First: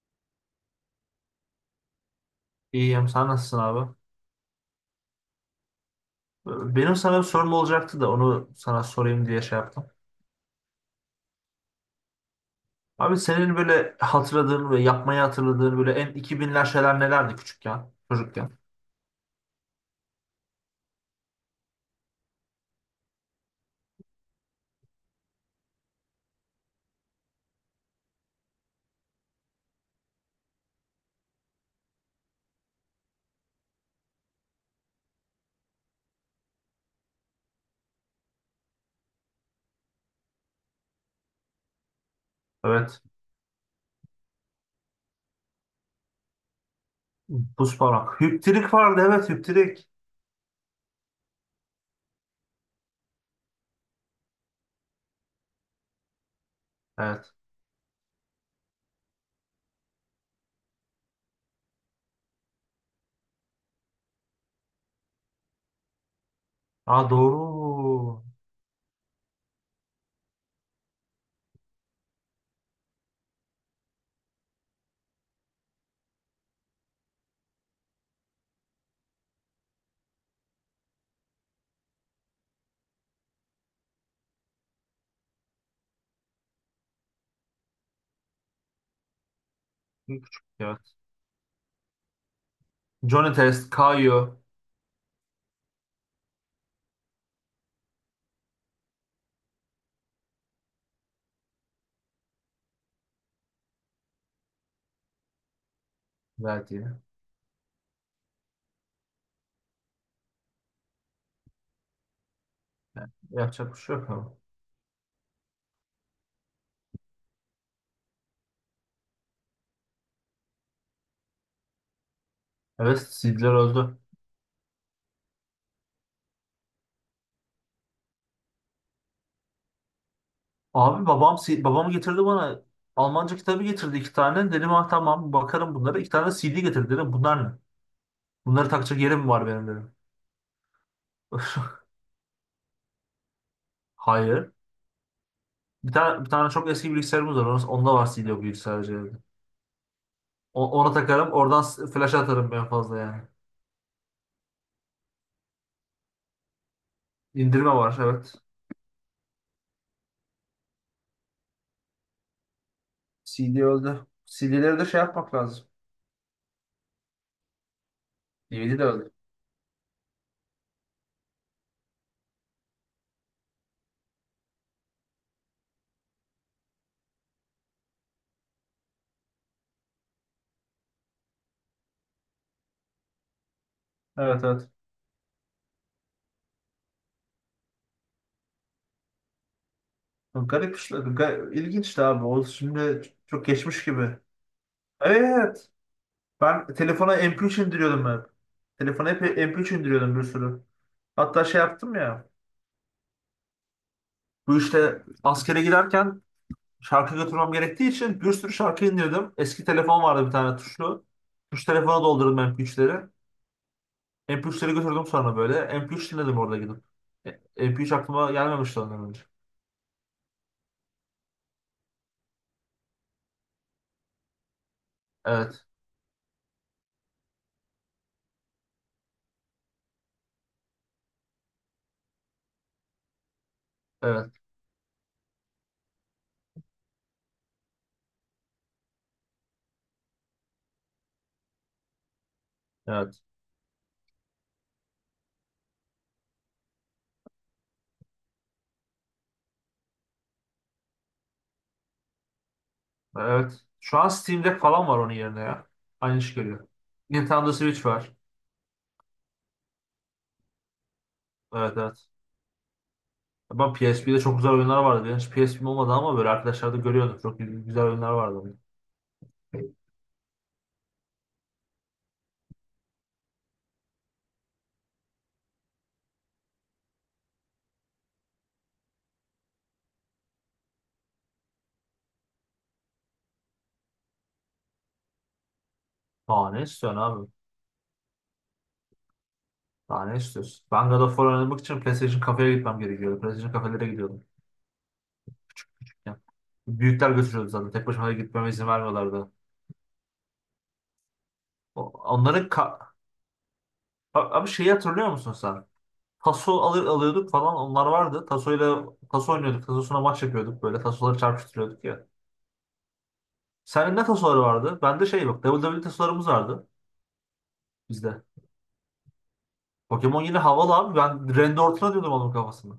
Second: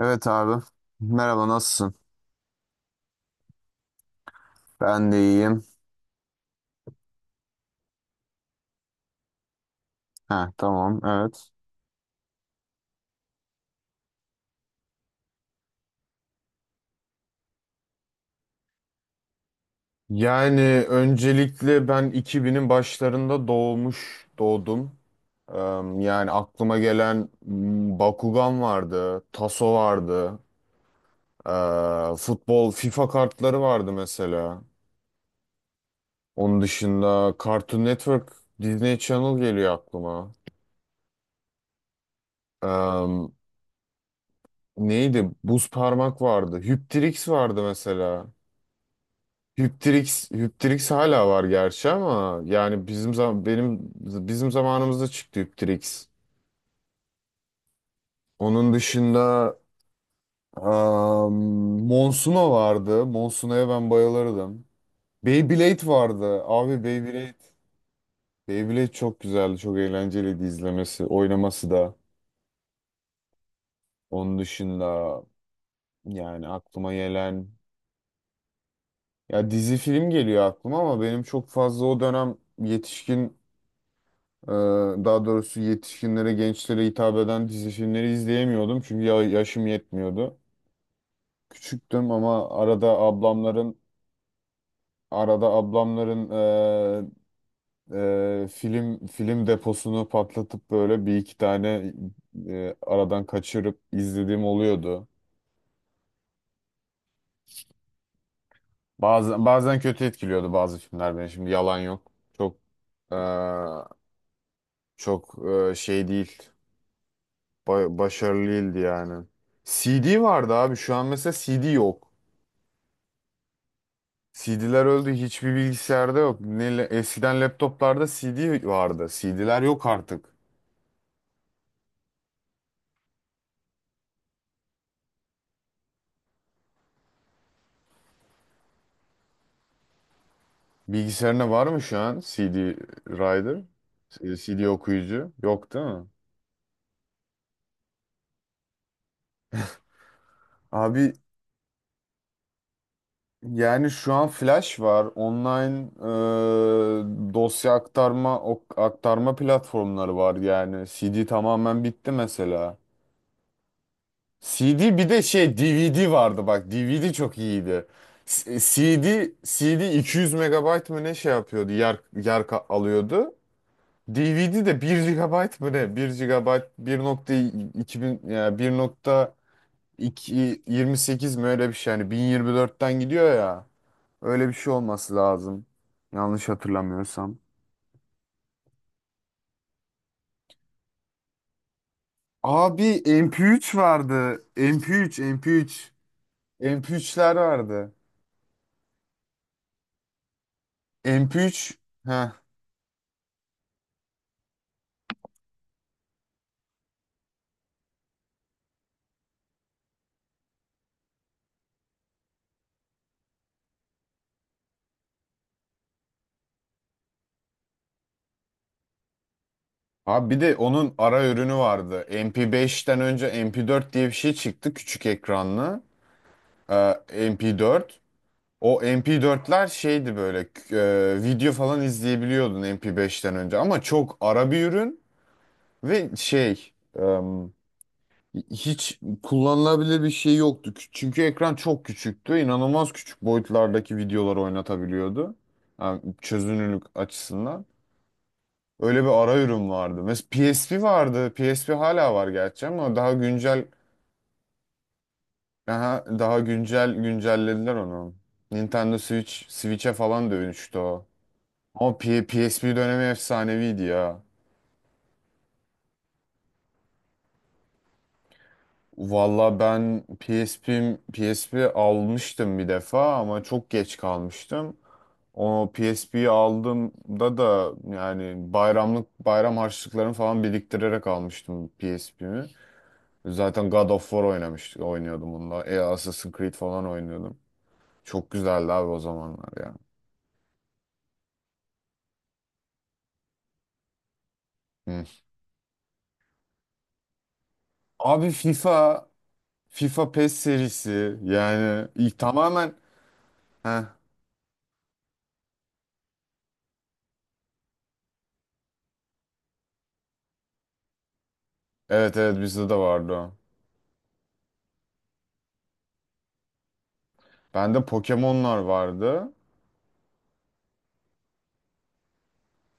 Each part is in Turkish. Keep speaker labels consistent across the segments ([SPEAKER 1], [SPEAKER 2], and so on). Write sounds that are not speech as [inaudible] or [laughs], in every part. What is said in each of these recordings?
[SPEAKER 1] Evet abi. Merhaba nasılsın?
[SPEAKER 2] İyiyim. Sen nasılsın abi?
[SPEAKER 1] Ben de iyiyim.
[SPEAKER 2] Benim sana bir sorum olacaktı da onu sana sorayım diye şey yaptım.
[SPEAKER 1] Ha, tamam, evet.
[SPEAKER 2] Abi senin böyle hatırladığın ve yapmayı hatırladığın böyle en 2000'ler şeyler nelerdi küçükken, çocukken?
[SPEAKER 1] Yani öncelikle ben 2000'in başlarında doğdum. Eee, Yani aklıma gelen Bakugan vardı, Taso vardı, futbol, FIFA kartları vardı mesela. Onun dışında Cartoon Network, Disney Channel geliyor aklıma.
[SPEAKER 2] Evet.
[SPEAKER 1] Eee, Neydi? Buz parmak vardı, Hüptrix vardı
[SPEAKER 2] Buz parmak.
[SPEAKER 1] mesela.
[SPEAKER 2] Hüptirik vardı. Evet, hüptirik.
[SPEAKER 1] Hyptrix hala var gerçi ama yani bizim zamanımızda çıktı Hyptrix.
[SPEAKER 2] Evet.
[SPEAKER 1] Onun dışında am, Monsuno vardı. Monsuno'ya ben bayılırdım. Beyblade vardı. Abi,
[SPEAKER 2] Aa
[SPEAKER 1] Beyblade.
[SPEAKER 2] doğru.
[SPEAKER 1] Beyblade çok güzeldi. Çok eğlenceliydi izlemesi, oynaması da. Onun dışında yani aklıma gelen ya dizi film geliyor aklıma ama benim çok fazla o dönem yetişkin, Ee, daha doğrusu yetişkinlere, gençlere hitap eden dizi filmleri izleyemiyordum çünkü yaşım yetmiyordu.
[SPEAKER 2] Küçük. Evet.
[SPEAKER 1] Küçüktüm ama arada
[SPEAKER 2] Johnny Test,
[SPEAKER 1] ablamların
[SPEAKER 2] Kayo
[SPEAKER 1] arada ablamların e, film deposunu patlatıp böyle bir iki tane aradan kaçırıp izlediğim oluyordu.
[SPEAKER 2] verdi.
[SPEAKER 1] Bazen bazen kötü etkiliyordu bazı filmler beni. Şimdi yalan yok. E,
[SPEAKER 2] Yapacak bir şey yok ama.
[SPEAKER 1] çok şey değil. Başarılı değildi yani. CD vardı abi. Şu an mesela CD yok.
[SPEAKER 2] Evet, CD'ler öldü.
[SPEAKER 1] CD'ler öldü. Hiçbir bilgisayarda yok. Eskiden laptoplarda CD vardı. CD'ler yok artık.
[SPEAKER 2] Abi babam babam getirdi bana Almanca kitabı getirdi iki tane. Dedim ha tamam bakarım bunlara. İki tane CD getirdi dedim. Bunlar ne? Bunları takacak yerim mi var benim dedim.
[SPEAKER 1] Bilgisayarına var
[SPEAKER 2] [laughs]
[SPEAKER 1] mı şu an CD Rider?
[SPEAKER 2] Hayır.
[SPEAKER 1] CD okuyucu? Yok değil
[SPEAKER 2] Bir
[SPEAKER 1] mi?
[SPEAKER 2] tane, bir tane çok eski bilgisayarımız var. Onda var CD o bilgisayarcı. Ona
[SPEAKER 1] Abi,
[SPEAKER 2] takarım. Oradan flash atarım en fazla yani.
[SPEAKER 1] yani şu an Flash var. Online
[SPEAKER 2] İndirme var evet.
[SPEAKER 1] aktarma platformları var yani. CD tamamen bitti mesela.
[SPEAKER 2] CD öldü. CD'leri de
[SPEAKER 1] CD,
[SPEAKER 2] şey
[SPEAKER 1] bir de
[SPEAKER 2] yapmak
[SPEAKER 1] şey,
[SPEAKER 2] lazım.
[SPEAKER 1] DVD vardı, bak DVD çok iyiydi.
[SPEAKER 2] DVD de öldü.
[SPEAKER 1] CD 200 megabayt mı ne şey yapıyordu, yer yer alıyordu. DVD de bir GB mı ne? 1 GB 1.2000 ya, 28 mi öyle bir şey, yani 1024'ten gidiyor ya.
[SPEAKER 2] Evet,
[SPEAKER 1] Öyle bir
[SPEAKER 2] evet.
[SPEAKER 1] şey olması lazım. Yanlış hatırlamıyorsam.
[SPEAKER 2] Garip işler. İlginç işte abi. O
[SPEAKER 1] Abi,
[SPEAKER 2] şimdi çok
[SPEAKER 1] MP3
[SPEAKER 2] geçmiş gibi.
[SPEAKER 1] vardı. MP3,
[SPEAKER 2] Evet.
[SPEAKER 1] MP3.
[SPEAKER 2] Ben telefona
[SPEAKER 1] MP3'ler
[SPEAKER 2] MP3
[SPEAKER 1] vardı.
[SPEAKER 2] indiriyordum ben. Telefona hep MP3 indiriyordum bir sürü. Hatta şey
[SPEAKER 1] MP3.
[SPEAKER 2] yaptım ya.
[SPEAKER 1] Heh.
[SPEAKER 2] Bu işte askere giderken şarkı götürmem gerektiği için bir sürü şarkı indirdim. Eski telefon vardı bir tane tuşlu. Tuş telefona doldurdum MP3'leri. MP3'leri götürdüm sonra böyle. MP3 dinledim orada gidip. E, MP3 aklıma gelmemişti ondan önce.
[SPEAKER 1] Abi, bir de onun ara ürünü vardı. MP5'ten önce MP4 diye bir şey çıktı, küçük
[SPEAKER 2] Evet,
[SPEAKER 1] ekranlı. MP4. O MP4'ler şeydi böyle, video falan izleyebiliyordun MP5'ten önce ama çok
[SPEAKER 2] evet,
[SPEAKER 1] ara bir ürün ve şey, em, hiç kullanılabilir bir şey yoktu. Çünkü ekran çok küçüktü. İnanılmaz
[SPEAKER 2] evet,
[SPEAKER 1] küçük boyutlardaki videoları oynatabiliyordu. Yani çözünürlük açısından. Öyle bir ara ürün vardı. Mesela PSP vardı. PSP hala var gerçi ama daha
[SPEAKER 2] evet.
[SPEAKER 1] güncel,
[SPEAKER 2] Şu an Steam Deck falan var onun yerine ya.
[SPEAKER 1] daha,
[SPEAKER 2] Aynı iş
[SPEAKER 1] daha
[SPEAKER 2] geliyor.
[SPEAKER 1] güncel
[SPEAKER 2] Nintendo
[SPEAKER 1] güncellediler
[SPEAKER 2] Switch var.
[SPEAKER 1] onu. Nintendo Switch'e falan dönüştü o.
[SPEAKER 2] Evet,
[SPEAKER 1] Ama
[SPEAKER 2] evet.
[SPEAKER 1] PSP dönemi
[SPEAKER 2] Ben
[SPEAKER 1] efsaneviydi
[SPEAKER 2] PSP'de
[SPEAKER 1] ya.
[SPEAKER 2] çok güzel oyunlar vardı. Ben hiç PSP'm olmadı ama böyle arkadaşlar da görüyordum. Çok güzel oyunlar vardı.
[SPEAKER 1] Valla ben PSP almıştım bir defa ama çok geç kalmıştım. O PSP'yi aldığımda da yani bayram harçlıklarını falan biriktirerek almıştım PSP'mi. Zaten God of War oynuyordum onunla. Assassin's
[SPEAKER 2] Aa
[SPEAKER 1] Creed
[SPEAKER 2] ne
[SPEAKER 1] falan
[SPEAKER 2] istiyorsun abi?
[SPEAKER 1] oynuyordum. Çok güzeldi abi o zamanlar ya.
[SPEAKER 2] Daha ne istiyorsun? Ben God of War oynamak için PlayStation kafeye gitmem gerekiyordu. PlayStation kafelere gidiyordum.
[SPEAKER 1] Hı.
[SPEAKER 2] Ya, büyükler götürüyordu zaten. Tek başıma
[SPEAKER 1] Abi,
[SPEAKER 2] gitmeme izin vermiyorlardı.
[SPEAKER 1] FIFA PES serisi
[SPEAKER 2] O-
[SPEAKER 1] yani ilk
[SPEAKER 2] Onların
[SPEAKER 1] tamamen,
[SPEAKER 2] ka-
[SPEAKER 1] heh,
[SPEAKER 2] abi şeyi hatırlıyor musun sen? Taso alıyorduk falan onlar vardı. Tasoyla taso oynuyorduk. Tasosuna maç yapıyorduk böyle. Tasoları çarpıştırıyorduk ya.
[SPEAKER 1] evet, evet, bizde de vardı o.
[SPEAKER 2] Senin ne tasoları vardı? Bende şey yok. WWE tasolarımız vardı
[SPEAKER 1] Bende
[SPEAKER 2] bizde.
[SPEAKER 1] Pokemon'lar vardı.
[SPEAKER 2] Pokemon yine havalı abi. Ben Randy Orton atıyordum onun kafasına.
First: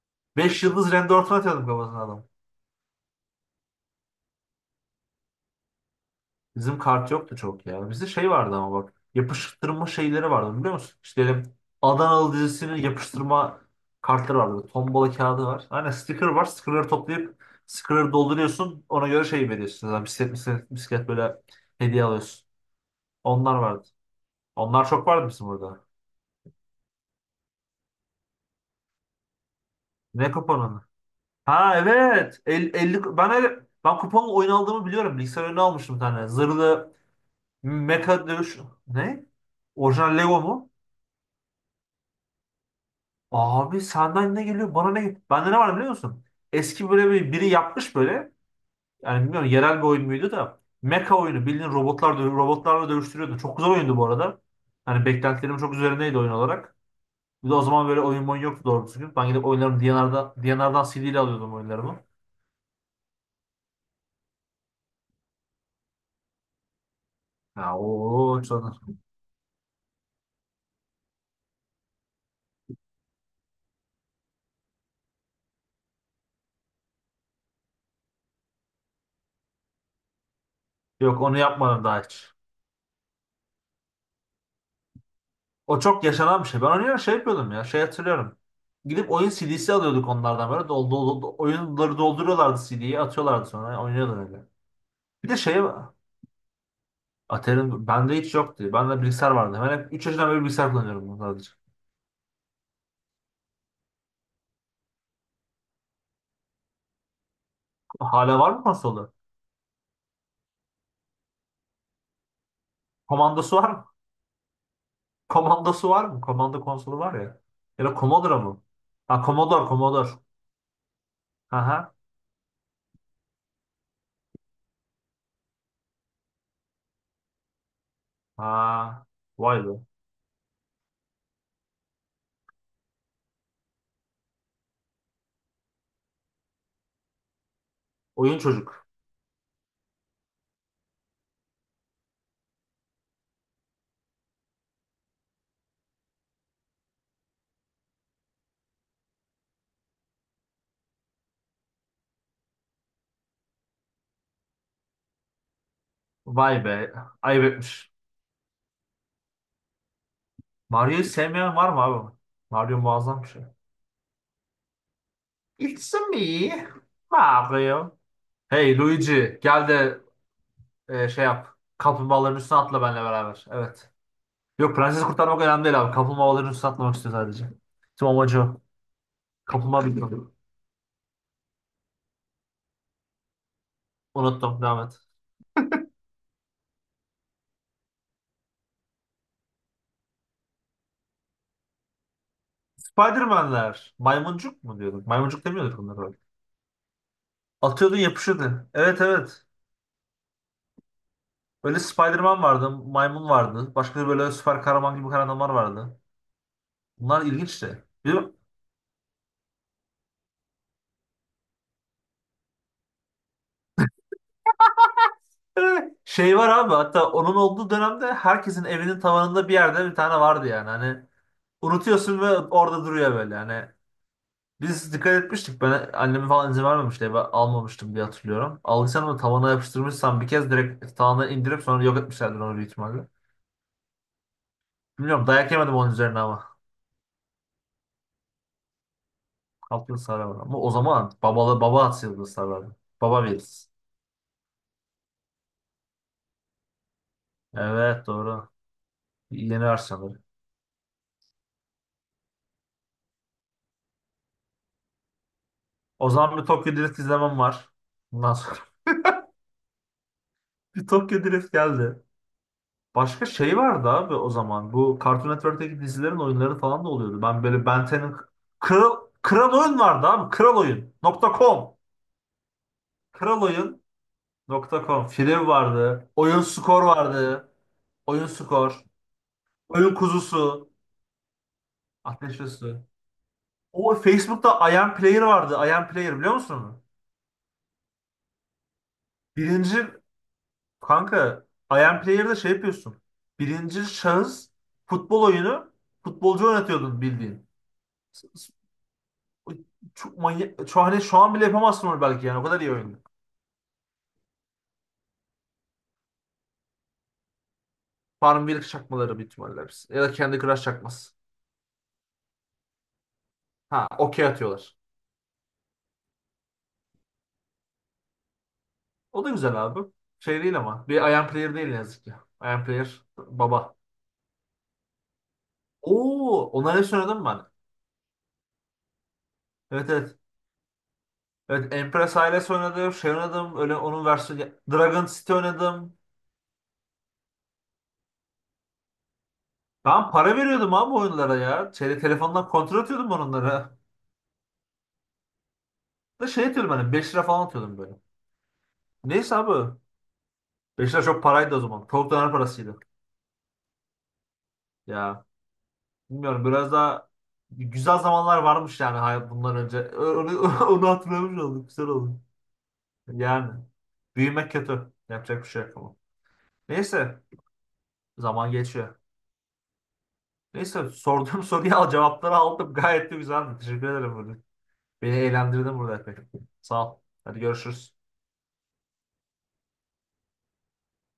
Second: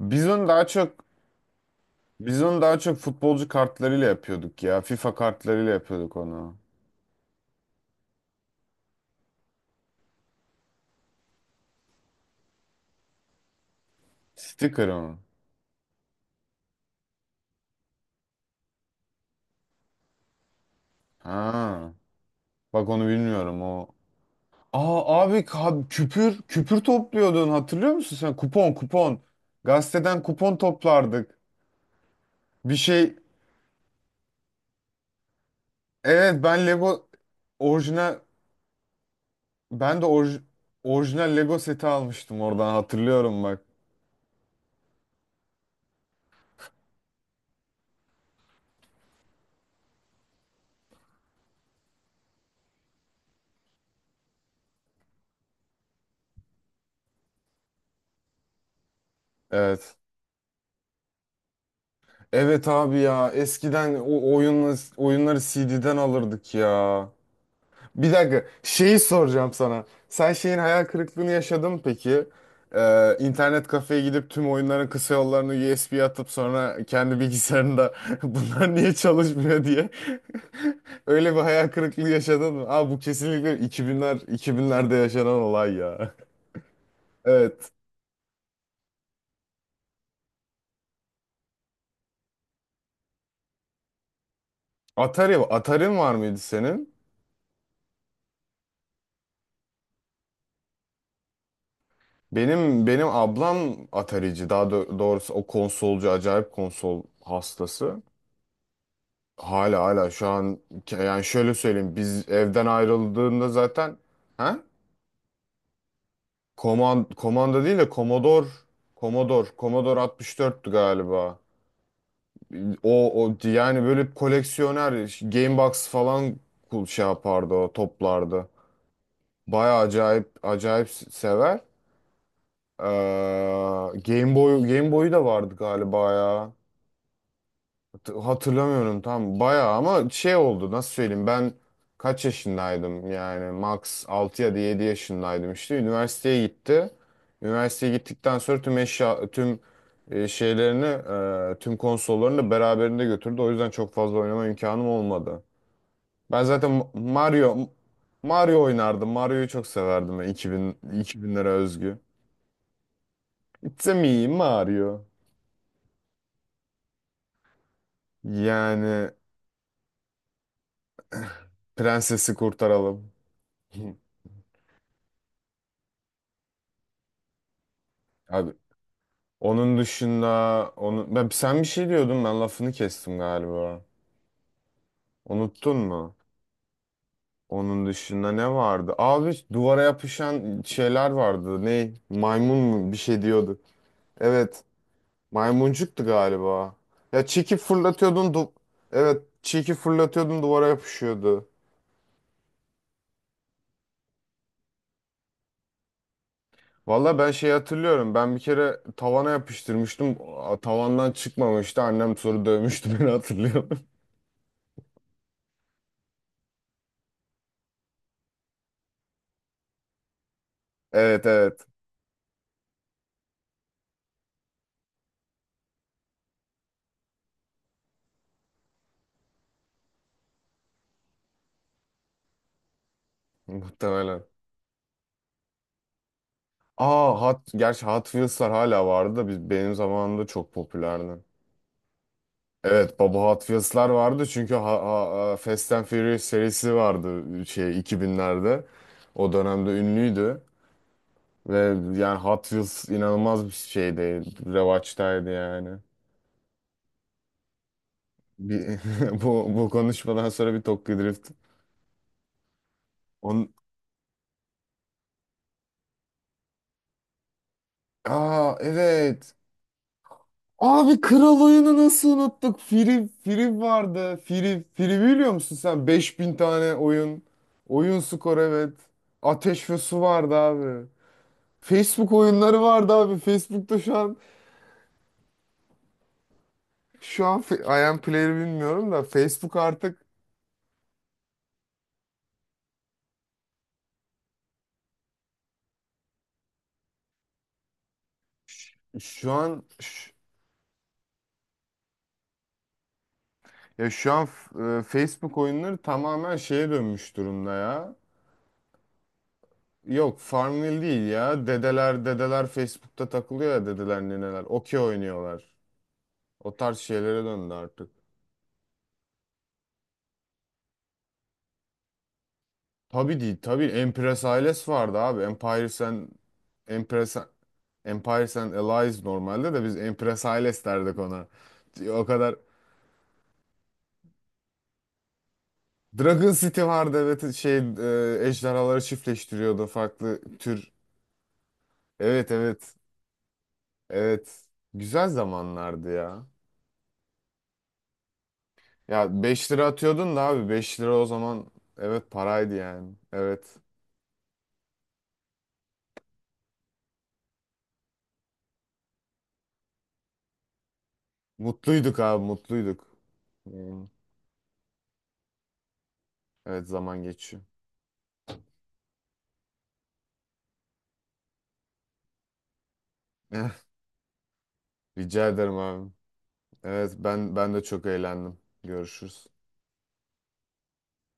[SPEAKER 1] Biz onu
[SPEAKER 2] 5
[SPEAKER 1] daha
[SPEAKER 2] yıldız
[SPEAKER 1] çok
[SPEAKER 2] Randy Orton atıyordum kafasına adam.
[SPEAKER 1] Biz onu daha çok futbolcu kartlarıyla yapıyorduk ya. FIFA kartlarıyla yapıyorduk onu.
[SPEAKER 2] Bizim kart yoktu çok ya. Bizde şey vardı ama bak. Yapıştırma şeyleri vardı biliyor musun? İşte Adanalı dizisinin yapıştırma kartları vardı.
[SPEAKER 1] Sticker
[SPEAKER 2] Tombala
[SPEAKER 1] mı?
[SPEAKER 2] kağıdı var. Aynen sticker var. Stickerları toplayıp stickerları dolduruyorsun. Ona göre şey veriyorsun. Yani bisiklet, bisiklet, bisiklet böyle
[SPEAKER 1] Ha.
[SPEAKER 2] hediye alıyorsun.
[SPEAKER 1] Bak onu
[SPEAKER 2] Onlar
[SPEAKER 1] bilmiyorum. O
[SPEAKER 2] vardı. Onlar çok
[SPEAKER 1] Aa
[SPEAKER 2] vardı
[SPEAKER 1] abi
[SPEAKER 2] bizim burada.
[SPEAKER 1] ka- küpür küpür topluyordun, hatırlıyor musun sen? Kupon kupon. Gazeteden
[SPEAKER 2] Ne
[SPEAKER 1] kupon
[SPEAKER 2] kapanın.
[SPEAKER 1] toplardık.
[SPEAKER 2] Ha evet. 50,
[SPEAKER 1] Bir şey
[SPEAKER 2] 50 ben öyle, ben kuponla oyun aldığımı biliyorum. Bilgisayar oyunu almıştım bir tane.
[SPEAKER 1] Evet,
[SPEAKER 2] Zırhlı
[SPEAKER 1] Orijinal
[SPEAKER 2] mecha dövüş. Ne?
[SPEAKER 1] ben de
[SPEAKER 2] Orijinal Lego mu?
[SPEAKER 1] orijinal Lego seti almıştım, oradan hatırlıyorum bak.
[SPEAKER 2] Abi senden ne geliyor? Bana ne geliyor? Bende ne var biliyor musun? Eski böyle biri yapmış böyle. Yani bilmiyorum yerel bir oyun muydu da. Mecha oyunu bildiğin robotlar robotlarla dövüştürüyordu. Çok güzel oyundu bu arada. Hani beklentilerim çok üzerindeydi oyun olarak. Bir de o zaman böyle oyun yoktu doğru düzgün. Ben gidip oyunlarımı
[SPEAKER 1] Evet.
[SPEAKER 2] D&R'dan CD ile alıyordum oyunlarımı.
[SPEAKER 1] Evet abi, ya eskiden o oyunları CD'den alırdık ya.
[SPEAKER 2] ya o,
[SPEAKER 1] Bir
[SPEAKER 2] o,
[SPEAKER 1] dakika,
[SPEAKER 2] çok-
[SPEAKER 1] şeyi soracağım sana. Sen şeyin hayal kırıklığını yaşadın mı peki? İnternet kafeye gidip tüm oyunların kısa yollarını USB'ye atıp sonra kendi bilgisayarında [laughs] bunlar niye çalışmıyor diye. [laughs]
[SPEAKER 2] Yok
[SPEAKER 1] Öyle
[SPEAKER 2] onu
[SPEAKER 1] bir hayal
[SPEAKER 2] yapmadım daha
[SPEAKER 1] kırıklığı
[SPEAKER 2] hiç.
[SPEAKER 1] yaşadın mı? Aa, bu kesinlikle 2000'lerde yaşanan olay
[SPEAKER 2] O çok
[SPEAKER 1] ya. [laughs]
[SPEAKER 2] yaşanan bir şey. Ben oynuyor şey yapıyordum ya.
[SPEAKER 1] Evet.
[SPEAKER 2] Şey hatırlıyorum. Gidip oyun CD'si alıyorduk onlardan böyle. Oyunları dolduruyorlardı, CD'yi atıyorlardı sonra oynuyordu öyle. Bir de şey
[SPEAKER 1] Atari'n var mıydı senin?
[SPEAKER 2] Atari'nin bende hiç yoktu. Bende bilgisayar vardı. Ben hep 3 yaşından beri bilgisayar kullanıyorum bunu sadece.
[SPEAKER 1] Benim ablam Atari'ci. Daha doğrusu o konsolcu, acayip konsol hastası.
[SPEAKER 2] Hala var mı konsolu?
[SPEAKER 1] Hala şu an, yani şöyle söyleyeyim, biz evden ayrıldığında
[SPEAKER 2] Komandosu var mı?
[SPEAKER 1] zaten, ha?
[SPEAKER 2] [laughs] Komandosu var mı? Komando konsolu var ya.
[SPEAKER 1] Komanda değil
[SPEAKER 2] Ya
[SPEAKER 1] de
[SPEAKER 2] da Commodore mu? Ha Commodore,
[SPEAKER 1] Commodore
[SPEAKER 2] Commodore.
[SPEAKER 1] 64'tü galiba.
[SPEAKER 2] Aha.
[SPEAKER 1] O yani böyle koleksiyoner, Game Box falan şey yapardı, o toplardı.
[SPEAKER 2] Ha. Vay
[SPEAKER 1] Baya
[SPEAKER 2] be.
[SPEAKER 1] acayip acayip sever. Ee, Game Boy'u da vardı galiba ya.
[SPEAKER 2] Oyun çocuk.
[SPEAKER 1] Hatırlamıyorum tam bayağı ama şey oldu, nasıl söyleyeyim, ben kaç yaşındaydım, yani max 6 ya da 7 yaşındaydım işte üniversiteye gitti. Üniversiteye gittikten sonra tüm tüm şeylerini, tüm konsollarını da beraberinde götürdü. O yüzden çok fazla oynama imkanım olmadı. Ben
[SPEAKER 2] Vay
[SPEAKER 1] zaten
[SPEAKER 2] be. Ayıp etmiş.
[SPEAKER 1] Mario oynardım. Mario'yu çok severdim ben,
[SPEAKER 2] Mario'yu
[SPEAKER 1] 2000'lere
[SPEAKER 2] sevmeyen var mı
[SPEAKER 1] özgü.
[SPEAKER 2] abi? Mario muazzam bir şey.
[SPEAKER 1] It's a me Mario.
[SPEAKER 2] Il me Mario. Hey
[SPEAKER 1] Yani
[SPEAKER 2] Luigi gel de şey yap.
[SPEAKER 1] prensesi
[SPEAKER 2] Kaplumbağaların üstüne atla benimle
[SPEAKER 1] kurtaralım.
[SPEAKER 2] beraber. Evet.
[SPEAKER 1] [laughs]
[SPEAKER 2] Yok prensesi kurtarmak önemli değil abi. Kaplumbağaların üstüne atlamak istiyor sadece. Tüm amacı
[SPEAKER 1] Abi,
[SPEAKER 2] o.
[SPEAKER 1] onun
[SPEAKER 2] Kaplumbağa
[SPEAKER 1] dışında,
[SPEAKER 2] bilmiyorum.
[SPEAKER 1] onu ben, sen bir şey diyordun, ben lafını kestim galiba.
[SPEAKER 2] Unuttum. Devam et.
[SPEAKER 1] Unuttun mu? Onun dışında ne vardı? Abi, duvara yapışan şeyler vardı. Ne? Maymun mu bir şey diyordu.
[SPEAKER 2] Spiderman'ler. Maymuncuk
[SPEAKER 1] Evet,
[SPEAKER 2] mu diyorduk? Maymuncuk demiyorduk bunları
[SPEAKER 1] maymuncuktu
[SPEAKER 2] öyle.
[SPEAKER 1] galiba. Ya çekip
[SPEAKER 2] Atıyordun
[SPEAKER 1] fırlatıyordun.
[SPEAKER 2] yapışıyordu. Evet,
[SPEAKER 1] Evet,
[SPEAKER 2] evet.
[SPEAKER 1] çekip fırlatıyordun, duvara yapışıyordu.
[SPEAKER 2] Böyle Spiderman vardı. Maymun vardı. Başka böyle süper kahraman gibi kahramanlar vardı.
[SPEAKER 1] Valla
[SPEAKER 2] Bunlar
[SPEAKER 1] ben şey
[SPEAKER 2] ilginçti.
[SPEAKER 1] hatırlıyorum. Ben bir kere tavana yapıştırmıştım. Tavandan çıkmamıştı. Annem soru dövmüştü [laughs] beni hatırlıyorum.
[SPEAKER 2] Şey var abi, hatta onun olduğu dönemde herkesin evinin tavanında bir yerde bir tane vardı yani. Hani
[SPEAKER 1] Evet, evet.
[SPEAKER 2] unutuyorsun ve orada duruyor böyle. Hani biz dikkat etmiştik. Ben anneme falan izin vermemişti. Eve almamıştım diye hatırlıyorum. Aldıysan da tavana yapıştırmışsam bir kez direkt tavandan indirip sonra yok etmişlerdir onu büyük ihtimalle.
[SPEAKER 1] Muhtemelen.
[SPEAKER 2] Bilmiyorum dayak yemedim onun üzerine ama.
[SPEAKER 1] Gerçi Hot Wheels'lar hala vardı da benim
[SPEAKER 2] Alt yıldız sarar
[SPEAKER 1] zamanımda
[SPEAKER 2] var.
[SPEAKER 1] çok
[SPEAKER 2] Ama o zaman
[SPEAKER 1] popülerdi.
[SPEAKER 2] baba at yıldız sarardı.
[SPEAKER 1] Evet, baba
[SPEAKER 2] Baba
[SPEAKER 1] Hot
[SPEAKER 2] veririz.
[SPEAKER 1] Wheels'lar vardı çünkü, Fast and Furious serisi vardı şey
[SPEAKER 2] Evet doğru.
[SPEAKER 1] 2000'lerde. O
[SPEAKER 2] Yeni
[SPEAKER 1] dönemde
[SPEAKER 2] versiyonları.
[SPEAKER 1] ünlüydü ve yani Hot Wheels inanılmaz bir şeydi. Revaçtaydı yani.
[SPEAKER 2] O zaman bir Tokyo Drift izlemem var. Bundan sonra
[SPEAKER 1] Bir, [laughs] bu konuşmadan sonra bir
[SPEAKER 2] [laughs] bir
[SPEAKER 1] Tokyo
[SPEAKER 2] Tokyo
[SPEAKER 1] Drift.
[SPEAKER 2] Drift geldi. Başka
[SPEAKER 1] On,
[SPEAKER 2] şey vardı abi o zaman. Bu Cartoon Network'teki dizilerin oyunları falan da oluyordu. Ben böyle Ben 10'ın
[SPEAKER 1] Aa
[SPEAKER 2] Kral,
[SPEAKER 1] evet.
[SPEAKER 2] Kral Oyun vardı abi.
[SPEAKER 1] Abi,
[SPEAKER 2] Kraloyun.com
[SPEAKER 1] kral
[SPEAKER 2] .com
[SPEAKER 1] oyunu nasıl unuttuk?
[SPEAKER 2] Kral
[SPEAKER 1] Free
[SPEAKER 2] Oyun
[SPEAKER 1] vardı.
[SPEAKER 2] nokta
[SPEAKER 1] Free
[SPEAKER 2] com.
[SPEAKER 1] biliyor
[SPEAKER 2] Filev
[SPEAKER 1] musun sen?
[SPEAKER 2] vardı.
[SPEAKER 1] 5000
[SPEAKER 2] Oyun
[SPEAKER 1] tane
[SPEAKER 2] Skor
[SPEAKER 1] oyun.
[SPEAKER 2] vardı.
[SPEAKER 1] Oyun
[SPEAKER 2] Oyun
[SPEAKER 1] skor, evet.
[SPEAKER 2] Skor.
[SPEAKER 1] Ateş ve
[SPEAKER 2] Oyun
[SPEAKER 1] Su vardı
[SPEAKER 2] Kuzusu.
[SPEAKER 1] abi. Facebook
[SPEAKER 2] Ateş ve
[SPEAKER 1] oyunları
[SPEAKER 2] Su.
[SPEAKER 1] vardı abi. Facebook'ta
[SPEAKER 2] O
[SPEAKER 1] şu an,
[SPEAKER 2] Facebook'ta Iron Player vardı. Iron Player biliyor musun onu?
[SPEAKER 1] I am Player'ı bilmiyorum da Facebook
[SPEAKER 2] Birinci
[SPEAKER 1] artık
[SPEAKER 2] kanka Iron Player'da şey yapıyorsun. Birinci şahıs futbol oyunu futbolcu oynatıyordun bildiğin.
[SPEAKER 1] şu an,
[SPEAKER 2] Çok manyak, hani şu an bile yapamazsın onu belki yani o kadar iyi oyun.
[SPEAKER 1] ya şu an Facebook oyunları tamamen şeye dönmüş durumda ya.
[SPEAKER 2] Farmville çakmaları büyük ihtimalle hepsi. Ya da
[SPEAKER 1] Yok,
[SPEAKER 2] kendi Crush
[SPEAKER 1] Farmville değil
[SPEAKER 2] çakması.
[SPEAKER 1] ya. Dedeler Facebook'ta takılıyor ya,
[SPEAKER 2] Ha
[SPEAKER 1] dedeler
[SPEAKER 2] okey
[SPEAKER 1] neneler.
[SPEAKER 2] atıyorlar.
[SPEAKER 1] Okey oynuyorlar. O tarz şeylere döndü artık.
[SPEAKER 2] O da güzel abi. Şey değil ama. Bir Iron Player değil ne yazık ki. Iron Player
[SPEAKER 1] Tabii değil tabii.
[SPEAKER 2] baba.
[SPEAKER 1] Empress Ailesi vardı abi.
[SPEAKER 2] Oo, onları hiç
[SPEAKER 1] Empress,
[SPEAKER 2] oynadım ben.
[SPEAKER 1] Empires and Allies, normalde de biz
[SPEAKER 2] Evet, evet.
[SPEAKER 1] Empress Ailes derdik ona.
[SPEAKER 2] Evet
[SPEAKER 1] O
[SPEAKER 2] Empress
[SPEAKER 1] kadar.
[SPEAKER 2] Ailesi oynadım. Şey oynadım. Öyle onun versiyonu. Dragon City oynadım.
[SPEAKER 1] Dragon City vardı, evet, şey, ejderhaları çiftleştiriyordu
[SPEAKER 2] Ben
[SPEAKER 1] farklı
[SPEAKER 2] para
[SPEAKER 1] tür.
[SPEAKER 2] veriyordum abi oyunlara ya. Şeyde
[SPEAKER 1] Evet,
[SPEAKER 2] telefondan
[SPEAKER 1] evet,
[SPEAKER 2] kontrol atıyordum ben onlara.
[SPEAKER 1] evet. Güzel zamanlardı ya.
[SPEAKER 2] Da şey atıyordum hani 5 lira falan atıyordum böyle.
[SPEAKER 1] Ya,
[SPEAKER 2] Neyse
[SPEAKER 1] 5 lira
[SPEAKER 2] abi.
[SPEAKER 1] atıyordun da abi, 5
[SPEAKER 2] 5
[SPEAKER 1] lira
[SPEAKER 2] lira
[SPEAKER 1] o
[SPEAKER 2] çok
[SPEAKER 1] zaman
[SPEAKER 2] paraydı o zaman.
[SPEAKER 1] evet
[SPEAKER 2] Çok döner
[SPEAKER 1] paraydı
[SPEAKER 2] parasıydı.
[SPEAKER 1] yani. Evet.
[SPEAKER 2] Ya bilmiyorum biraz daha güzel zamanlar varmış yani hayat bundan önce. [laughs] Onu hatırlamış olduk. Güzel
[SPEAKER 1] Mutluyduk
[SPEAKER 2] oldu.
[SPEAKER 1] abi, mutluyduk.
[SPEAKER 2] Yani
[SPEAKER 1] Hmm.
[SPEAKER 2] büyümek kötü. Yapacak bir şey yok ama.
[SPEAKER 1] Evet, zaman
[SPEAKER 2] Neyse
[SPEAKER 1] geçiyor.
[SPEAKER 2] zaman geçiyor. Neyse sorduğum [laughs] soruyu cevapları aldım. Gayet de güzeldi.
[SPEAKER 1] [laughs]
[SPEAKER 2] Teşekkür ederim burada. Beni
[SPEAKER 1] Rica ederim
[SPEAKER 2] eğlendirdin
[SPEAKER 1] abi.
[SPEAKER 2] burada epey.
[SPEAKER 1] Evet,
[SPEAKER 2] Sağ ol. Hadi
[SPEAKER 1] ben de çok
[SPEAKER 2] görüşürüz.
[SPEAKER 1] eğlendim. Görüşürüz.